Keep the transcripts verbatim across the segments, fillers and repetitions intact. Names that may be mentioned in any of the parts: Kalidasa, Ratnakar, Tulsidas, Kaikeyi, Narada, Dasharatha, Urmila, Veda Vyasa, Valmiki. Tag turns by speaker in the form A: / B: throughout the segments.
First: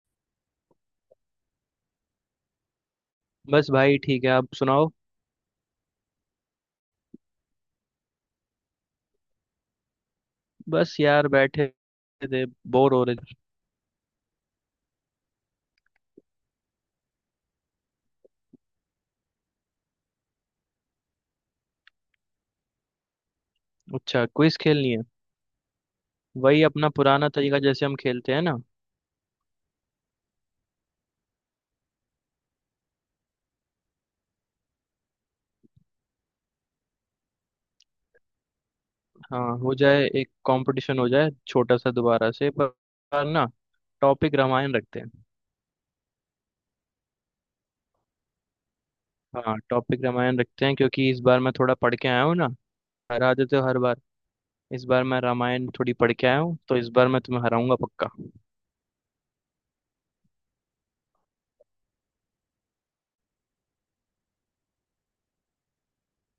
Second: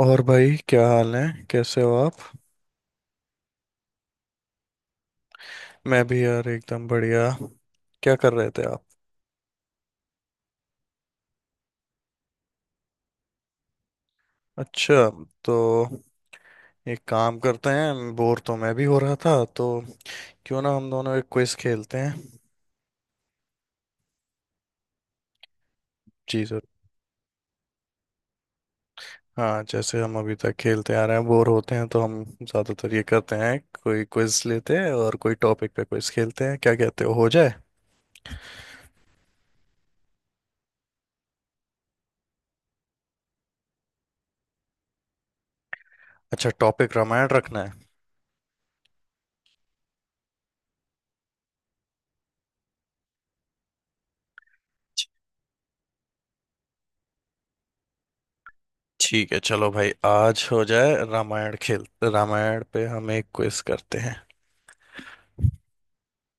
A: और भाई क्या हाल है। कैसे हो आप।
B: बस भाई ठीक है। आप सुनाओ।
A: मैं भी यार एकदम बढ़िया। क्या कर रहे थे आप।
B: बस यार बैठे थे, बोर हो रहे थे।
A: अच्छा, तो एक काम करते हैं, बोर तो मैं भी हो रहा था, तो क्यों ना हम दोनों एक क्विज खेलते हैं।
B: अच्छा, क्विज खेलनी है।
A: जी सर।
B: वही अपना पुराना तरीका जैसे हम खेलते हैं ना।
A: हाँ, जैसे हम अभी तक खेलते आ रहे हैं, बोर होते हैं तो हम ज़्यादातर ये करते हैं, कोई क्विज लेते हैं और कोई टॉपिक पे क्विज खेलते हैं। क्या कहते हो हो जाए।
B: हाँ, हो जाए। एक कंपटीशन हो जाए छोटा सा दोबारा से, पर पर ना टॉपिक रामायण रखते हैं।
A: अच्छा, टॉपिक रामायण रखना है।
B: हाँ, टॉपिक रामायण रखते हैं क्योंकि इस बार मैं थोड़ा पढ़ के आया हूँ ना। हरा देते हो हर बार। इस बार मैं रामायण थोड़ी पढ़ के आया हूँ तो इस बार मैं तुम्हें हराऊंगा पक्का।
A: ठीक है, चलो भाई, आज हो जाए रामायण खेल। रामायण पे हम एक क्विज करते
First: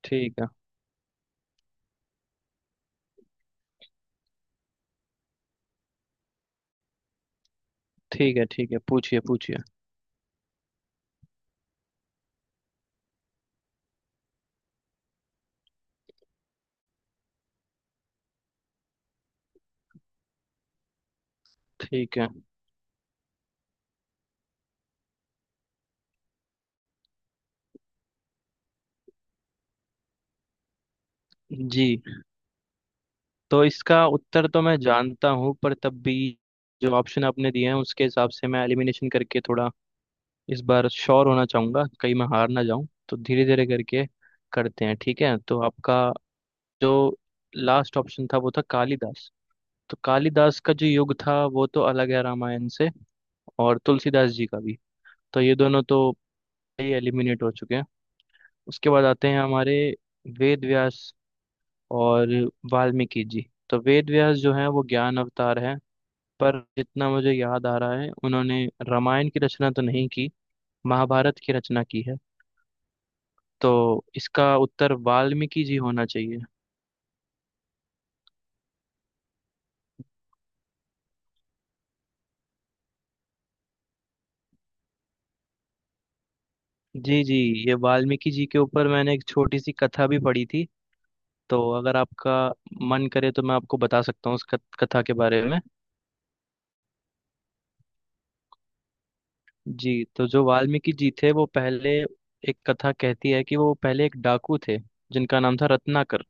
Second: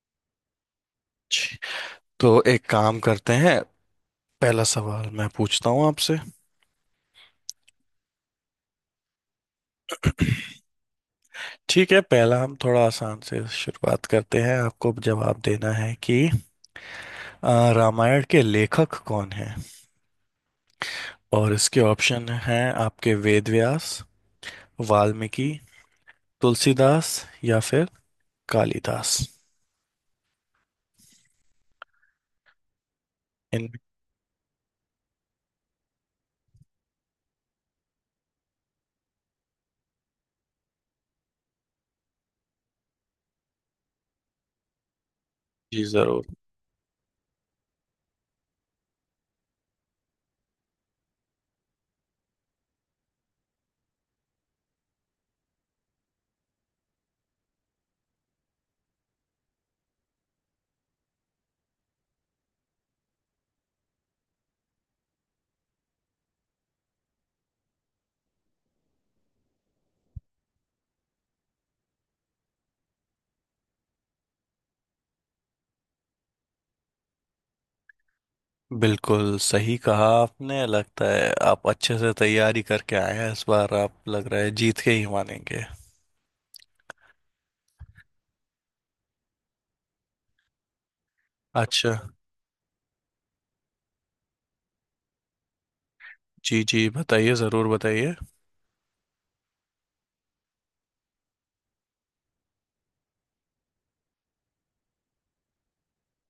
B: ठीक है।
A: हैं। तो एक काम करते हैं, पहला सवाल मैं पूछता हूँ आपसे।
B: ठीक है। ठीक है, पूछिए पूछिए।
A: ठीक है, पहला हम थोड़ा आसान से शुरुआत करते हैं, आपको जवाब देना है कि अ, रामायण के लेखक कौन हैं। और इसके
B: ठीक है।
A: ऑप्शन हैं आपके — वेद व्यास, वाल्मीकि, तुलसीदास, या फिर कालिदास।
B: जी, तो
A: इन
B: इसका उत्तर तो मैं जानता हूँ पर तब भी जो ऑप्शन आपने दिए हैं उसके हिसाब से मैं एलिमिनेशन करके थोड़ा इस बार श्योर होना चाहूंगा, कहीं मैं हार ना जाऊं, तो धीरे धीरे करके करते हैं। ठीक है, तो
A: जी
B: आपका
A: जरूर।
B: जो लास्ट ऑप्शन था वो था कालिदास। तो कालिदास का जो युग था वो तो अलग है रामायण से, और तुलसीदास जी का भी। तो ये दोनों तो एलिमिनेट हो चुके हैं। उसके बाद आते हैं हमारे वेद व्यास और वाल्मीकि जी। तो वेद व्यास जो है वो ज्ञान अवतार है, पर जितना मुझे याद आ रहा है उन्होंने रामायण की रचना तो नहीं की, महाभारत की रचना की है। तो इसका उत्तर वाल्मीकि जी होना चाहिए।
A: बिल्कुल सही कहा आपने, लगता है आप अच्छे से तैयारी करके आए हैं, इस बार आप लग रहा है जीत के ही मानेंगे।
B: जी जी। ये वाल्मीकि जी के ऊपर मैंने एक छोटी सी कथा भी पढ़ी थी, तो
A: अच्छा।
B: अगर आपका मन करे तो मैं आपको बता सकता हूँ उस कथ- कथा के बारे में।
A: जी जी, बताइए जरूर बताइए।
B: जी, तो जो वाल्मीकि जी थे वो पहले, एक कथा कहती है कि वो पहले एक डाकू थे जिनका नाम था रत्नाकर,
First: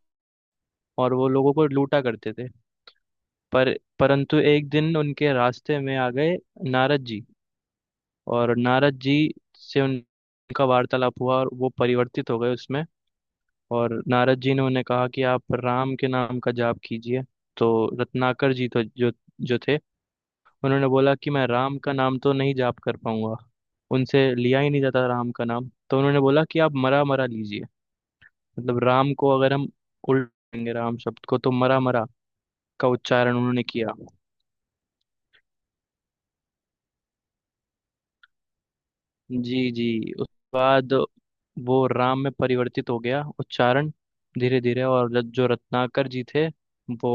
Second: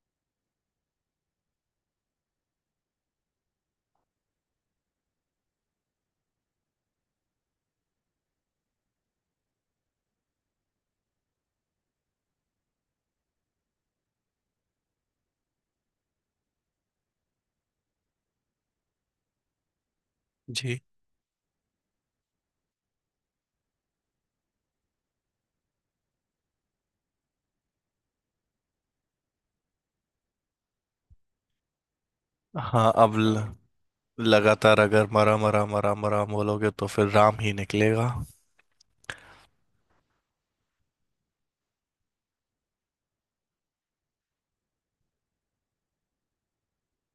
B: और वो लोगों को लूटा करते थे। पर परंतु एक दिन उनके रास्ते में आ गए नारद जी, और नारद जी से उनका वार्तालाप हुआ और वो परिवर्तित हो गए उसमें। और नारद जी ने उन्हें कहा कि आप राम के नाम का जाप कीजिए। तो रत्नाकर जी तो जो जो थे,
A: जी।
B: उन्होंने बोला कि मैं राम का नाम तो नहीं जाप कर पाऊंगा, उनसे लिया ही नहीं जाता राम का नाम। तो उन्होंने बोला कि आप मरा मरा लीजिए, मतलब राम को अगर हम उल्टेंगे, राम शब्द को, तो मरा मरा का
A: हाँ, अब
B: उच्चारण
A: ल,
B: उन्होंने किया।
A: लगातार अगर मरा मरा मरा मरा बोलोगे तो फिर राम ही निकलेगा।
B: जी जी। उस बाद वो राम में परिवर्तित हो गया उच्चारण धीरे धीरे। और र- जो रत्नाकर जी थे वो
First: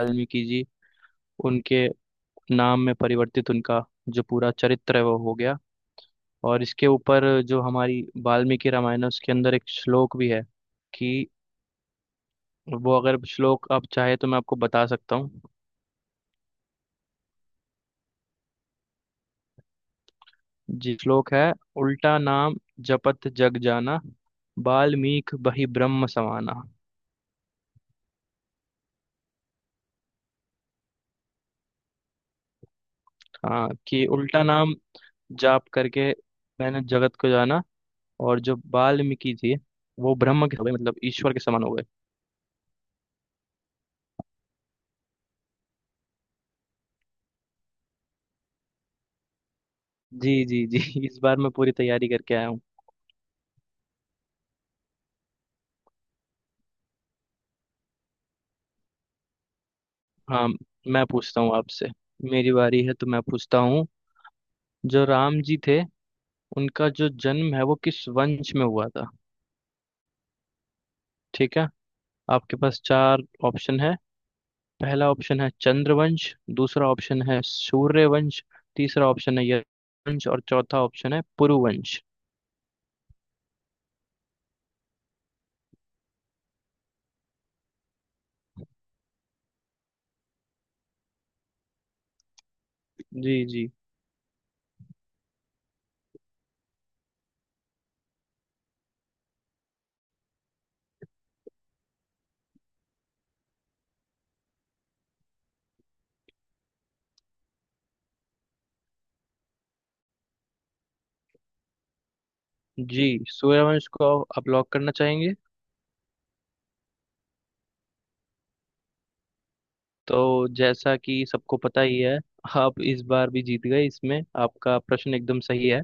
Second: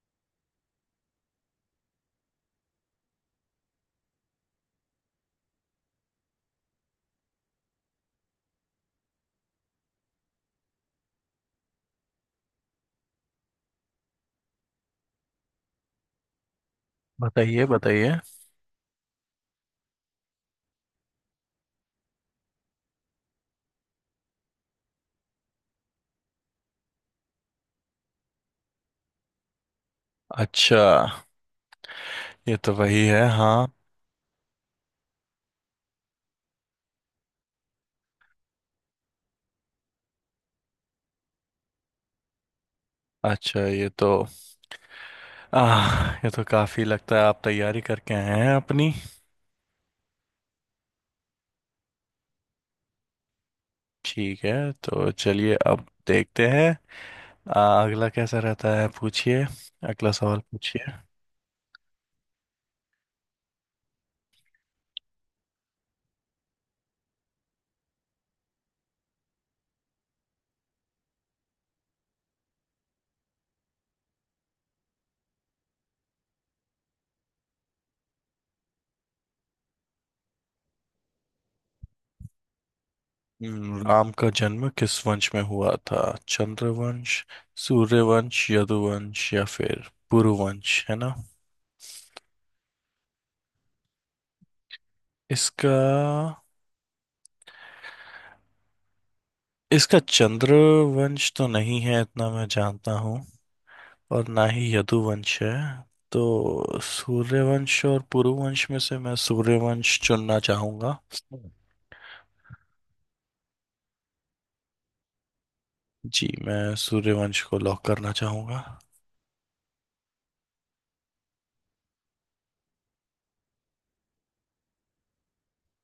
B: वाल्मीकि जी, उनके नाम में परिवर्तित, उनका जो पूरा चरित्र है वो हो गया। और इसके ऊपर जो हमारी वाल्मीकि रामायण है उसके अंदर एक श्लोक भी है कि, वो अगर श्लोक आप चाहे तो मैं आपको बता सकता हूँ।
A: बताइए बताइए।
B: जी, श्लोक है, उल्टा नाम जपत जग जाना, वाल्मीकि बहि ब्रह्म समाना।
A: अच्छा, ये तो वही है,
B: हाँ
A: हाँ।
B: कि उल्टा नाम जाप करके मैंने जगत को जाना, और जो वाल्मीकि जी वो ब्रह्म के हो गए, मतलब ईश्वर के समान हो गए।
A: अच्छा, ये तो आह, ये तो काफी लगता है आप तैयारी करके आए हैं अपनी।
B: जी जी जी। इस बार मैं पूरी तैयारी करके आया हूँ।
A: ठीक है, तो चलिए अब देखते हैं आ, अगला कैसा रहता है, पूछिए। अगला सवाल
B: हाँ,
A: पूछिए।
B: मैं पूछता हूँ आपसे। मेरी बारी है तो मैं पूछता हूँ। जो राम जी थे, उनका जो जन्म है वो किस वंश में हुआ था? ठीक है। आपके पास चार ऑप्शन है। पहला ऑप्शन है चंद्रवंश। दूसरा ऑप्शन है सूर्यवंश। तीसरा ऑप्शन है यश वंश। और चौथा ऑप्शन है पुरुवंश।
A: हम्म, राम का जन्म किस वंश में हुआ था। चंद्रवंश, सूर्यवंश, यदुवंश या फिर पुरुवंश, है ना।
B: जी जी।
A: इसका इसका चंद्रवंश तो नहीं है, इतना मैं जानता हूँ। और ना ही यदुवंश है। तो सूर्यवंश और पुरुवंश में से मैं सूर्यवंश चुनना चाहूंगा।
B: जी, सूर्यवंश को आप लॉक करना चाहेंगे?
A: जी, मैं सूर्यवंश को लॉक करना चाहूंगा।
B: तो जैसा कि सबको पता ही है, आप इस बार भी जीत गए इसमें। आपका प्रश्न एकदम सही है।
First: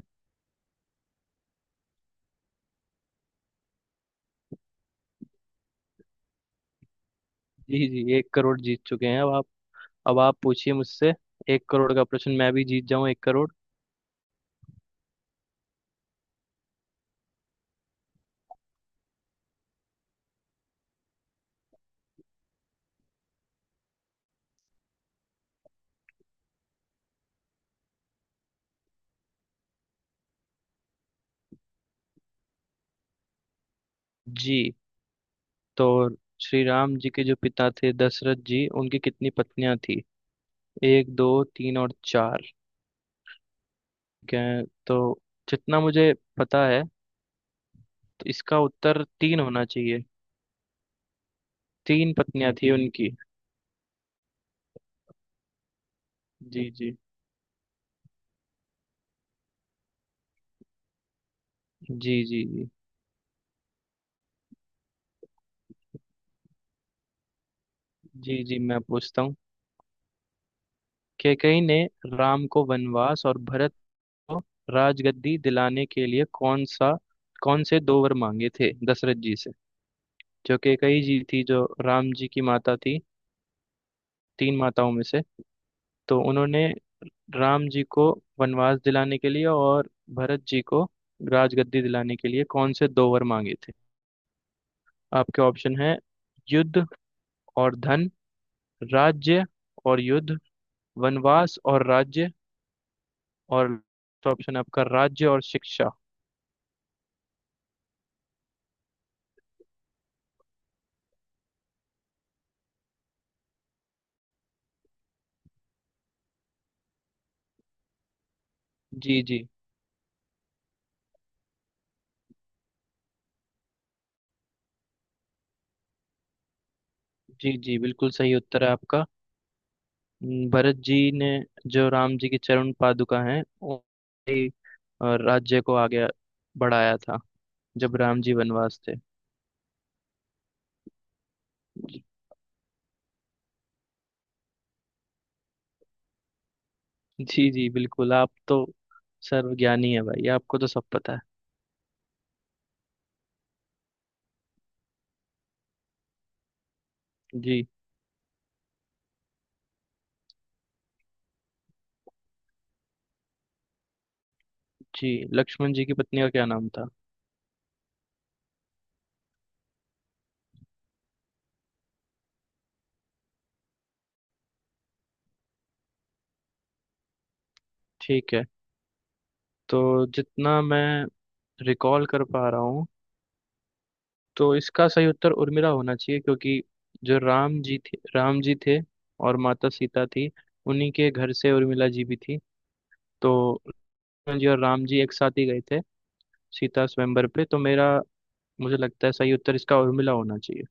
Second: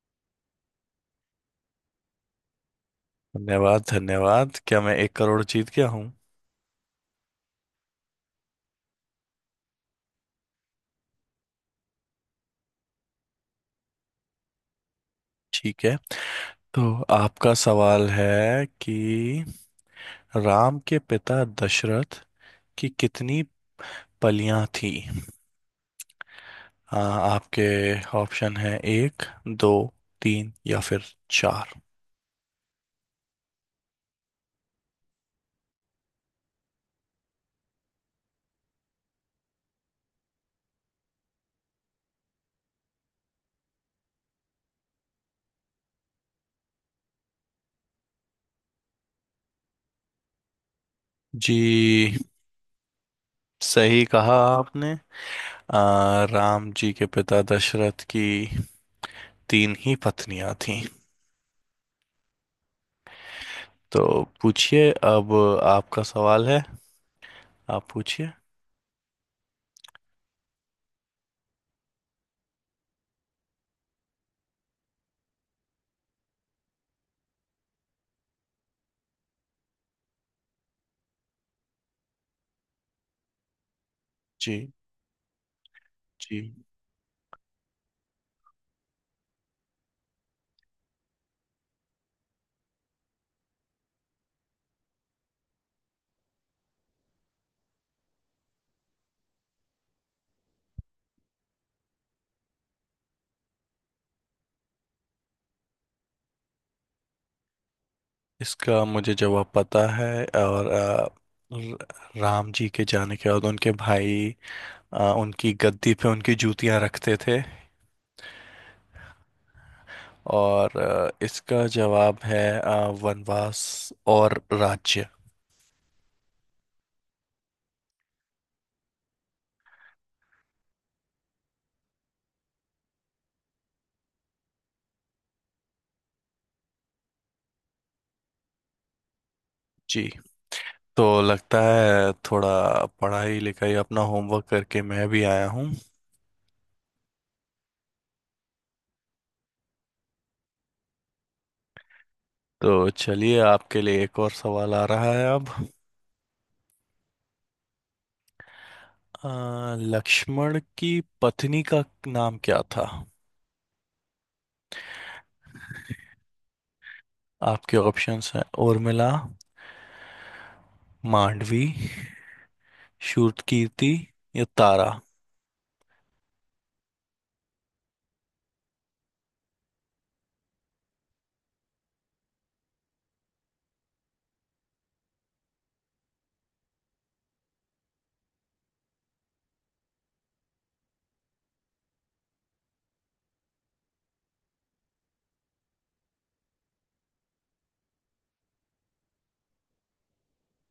A: धन्यवाद धन्यवाद, क्या मैं एक करोड़ जीत गया हूँ।
B: जी जी, एक करोड़ जीत चुके हैं अब आप। अब आप पूछिए मुझसे, एक करोड़ का प्रश्न मैं भी जीत जाऊं, एक करोड़।
A: ठीक है, तो आपका सवाल है कि राम के पिता दशरथ की कितनी पलियां थी। आ, आपके ऑप्शन है — एक, दो, तीन या फिर चार।
B: जी, तो श्री राम जी के जो पिता थे दशरथ जी, उनकी कितनी पत्नियां थी? एक, दो, तीन और चार। ठीक है, तो जितना मुझे पता है तो इसका उत्तर तीन होना चाहिए। तीन
A: जी।
B: पत्नियां थी उनकी।
A: सही कहा आपने, आ,
B: जी
A: राम जी
B: जी।
A: के पिता दशरथ की तीन ही पत्नियां थीं।
B: जी जी। जी
A: तो पूछिए अब, आपका सवाल है, आप पूछिए।
B: जी जी। मैं पूछता हूँ, कैकई ने राम को वनवास और भरत को राजगद्दी दिलाने के लिए कौन सा कौन से दो वर मांगे थे दशरथ जी से? जो कैकई जी थी, जो राम जी की माता थी तीन
A: जी
B: माताओं में से, तो
A: जी।
B: उन्होंने राम जी को वनवास दिलाने के लिए और भरत जी को राजगद्दी दिलाने के लिए कौन से दो वर मांगे थे? आपके ऑप्शन है, युद्ध और धन, राज्य और युद्ध, वनवास और राज्य, और ऑप्शन आपका राज्य और शिक्षा।
A: इसका मुझे जवाब पता है, और आ, र- राम जी के जाने के बाद उनके भाई आ, उनकी गद्दी पे उनकी जूतियां रखते थे।
B: जी जी।
A: और अ, इसका जवाब है अ, वनवास और राज्य।
B: जी जी, बिल्कुल सही उत्तर है आपका। हम्म, भरत जी ने जो राम जी की चरण पादुका हैं उन्होंने ही, अ, राज्य को आगे बढ़ाया था, जब राम जी वनवास थे।
A: जी। तो लगता है थोड़ा पढ़ाई लिखाई अपना होमवर्क करके मैं भी आया हूँ।
B: जी जी, बिल्कुल, आप तो सर्वज्ञानी है भाई, आपको तो सब पता है।
A: तो चलिए, आपके लिए एक और सवाल आ रहा है अब।
B: जी
A: अ, लक्ष्मण की पत्नी का नाम क्या था।
B: जी। लक्ष्मण जी की पत्नी का क्या नाम था?
A: आपके ऑप्शंस हैं — उर्मिला, मांडवी, शूरकीर्ति या तारा।
B: ठीक है, तो जितना मैं रिकॉल कर पा रहा हूँ तो इसका सही उत्तर उर्मिला होना चाहिए, क्योंकि जो राम जी थे राम जी थे और माता सीता थी, उन्हीं के घर से उर्मिला जी भी थी। तो उर्मिला जी और राम जी एक साथ ही गए थे सीता स्वयंवर पे। तो मेरा मुझे लगता है सही उत्तर इसका उर्मिला होना चाहिए।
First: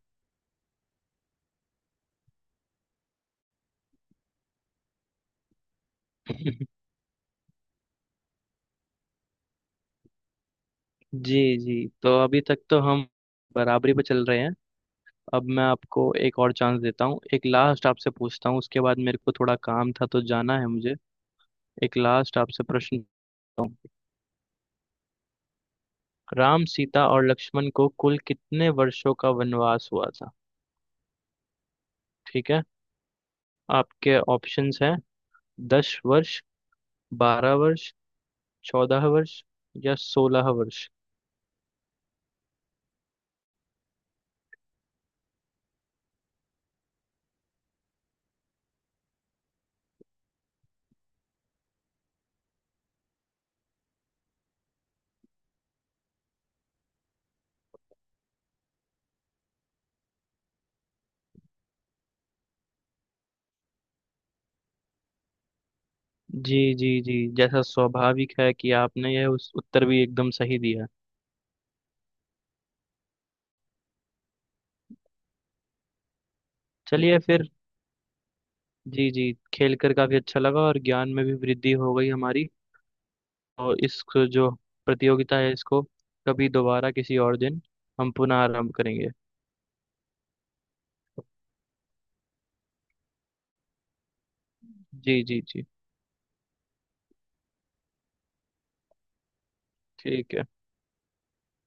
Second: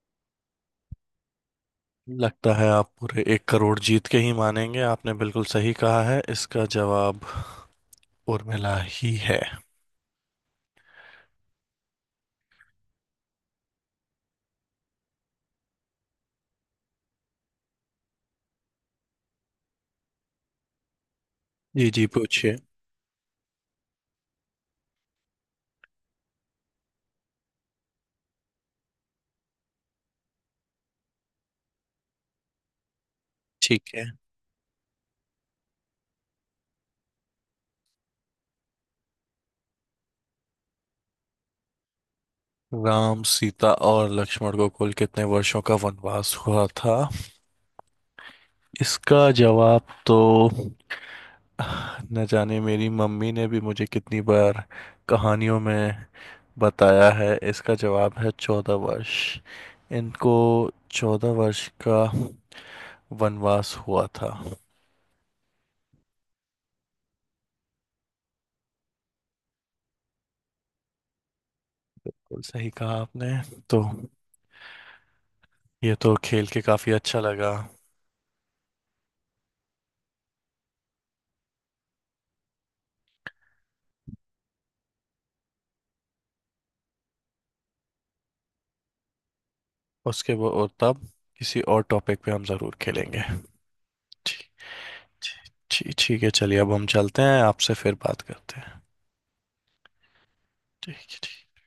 A: लगता है आप पूरे एक करोड़ जीत के ही मानेंगे, आपने बिल्कुल सही कहा है, इसका जवाब उर्मिला ही है।
B: जी जी, तो अभी तक तो हम बराबरी पे चल रहे हैं। अब मैं आपको एक और चांस देता हूँ, एक लास्ट आपसे पूछता हूँ, उसके बाद मेरे को थोड़ा काम था तो जाना है मुझे।
A: जी
B: एक
A: जी,
B: लास्ट
A: पूछिए।
B: आपसे प्रश्न पूछता हूँ। राम, सीता और लक्ष्मण को कुल कितने वर्षों का वनवास हुआ था? ठीक है।
A: ठीक है।
B: आपके ऑप्शंस हैं, दस वर्ष, बारह वर्ष, चौदह वर्ष या सोलह वर्ष।
A: राम, सीता और लक्ष्मण को कुल कितने वर्षों का वनवास हुआ था। इसका जवाब तो, न जाने मेरी मम्मी ने भी मुझे कितनी बार कहानियों में बताया है, इसका जवाब है चौदह वर्ष। इनको चौदह वर्ष का वनवास हुआ था।
B: जी जी जी, जैसा स्वाभाविक है कि आपने यह उस उत्तर भी एकदम सही दिया।
A: बिल्कुल सही कहा आपने। तो ये तो खेल के काफी
B: चलिए
A: अच्छा
B: फिर।
A: लगा।
B: जी जी, खेल कर काफी अच्छा लगा और ज्ञान में भी वृद्धि हो गई हमारी। और इस जो प्रतियोगिता है इसको कभी दोबारा किसी और दिन हम पुनः आरंभ करेंगे।
A: उसके वो और तब किसी और टॉपिक पे हम जरूर खेलेंगे। ठीक।
B: जी जी
A: ठीक।
B: जी।
A: ठीक। ठीक है, चलिए अब हम चलते हैं, आपसे फिर बात करते हैं।
B: ठीक है।
A: ठीक है। ठीक।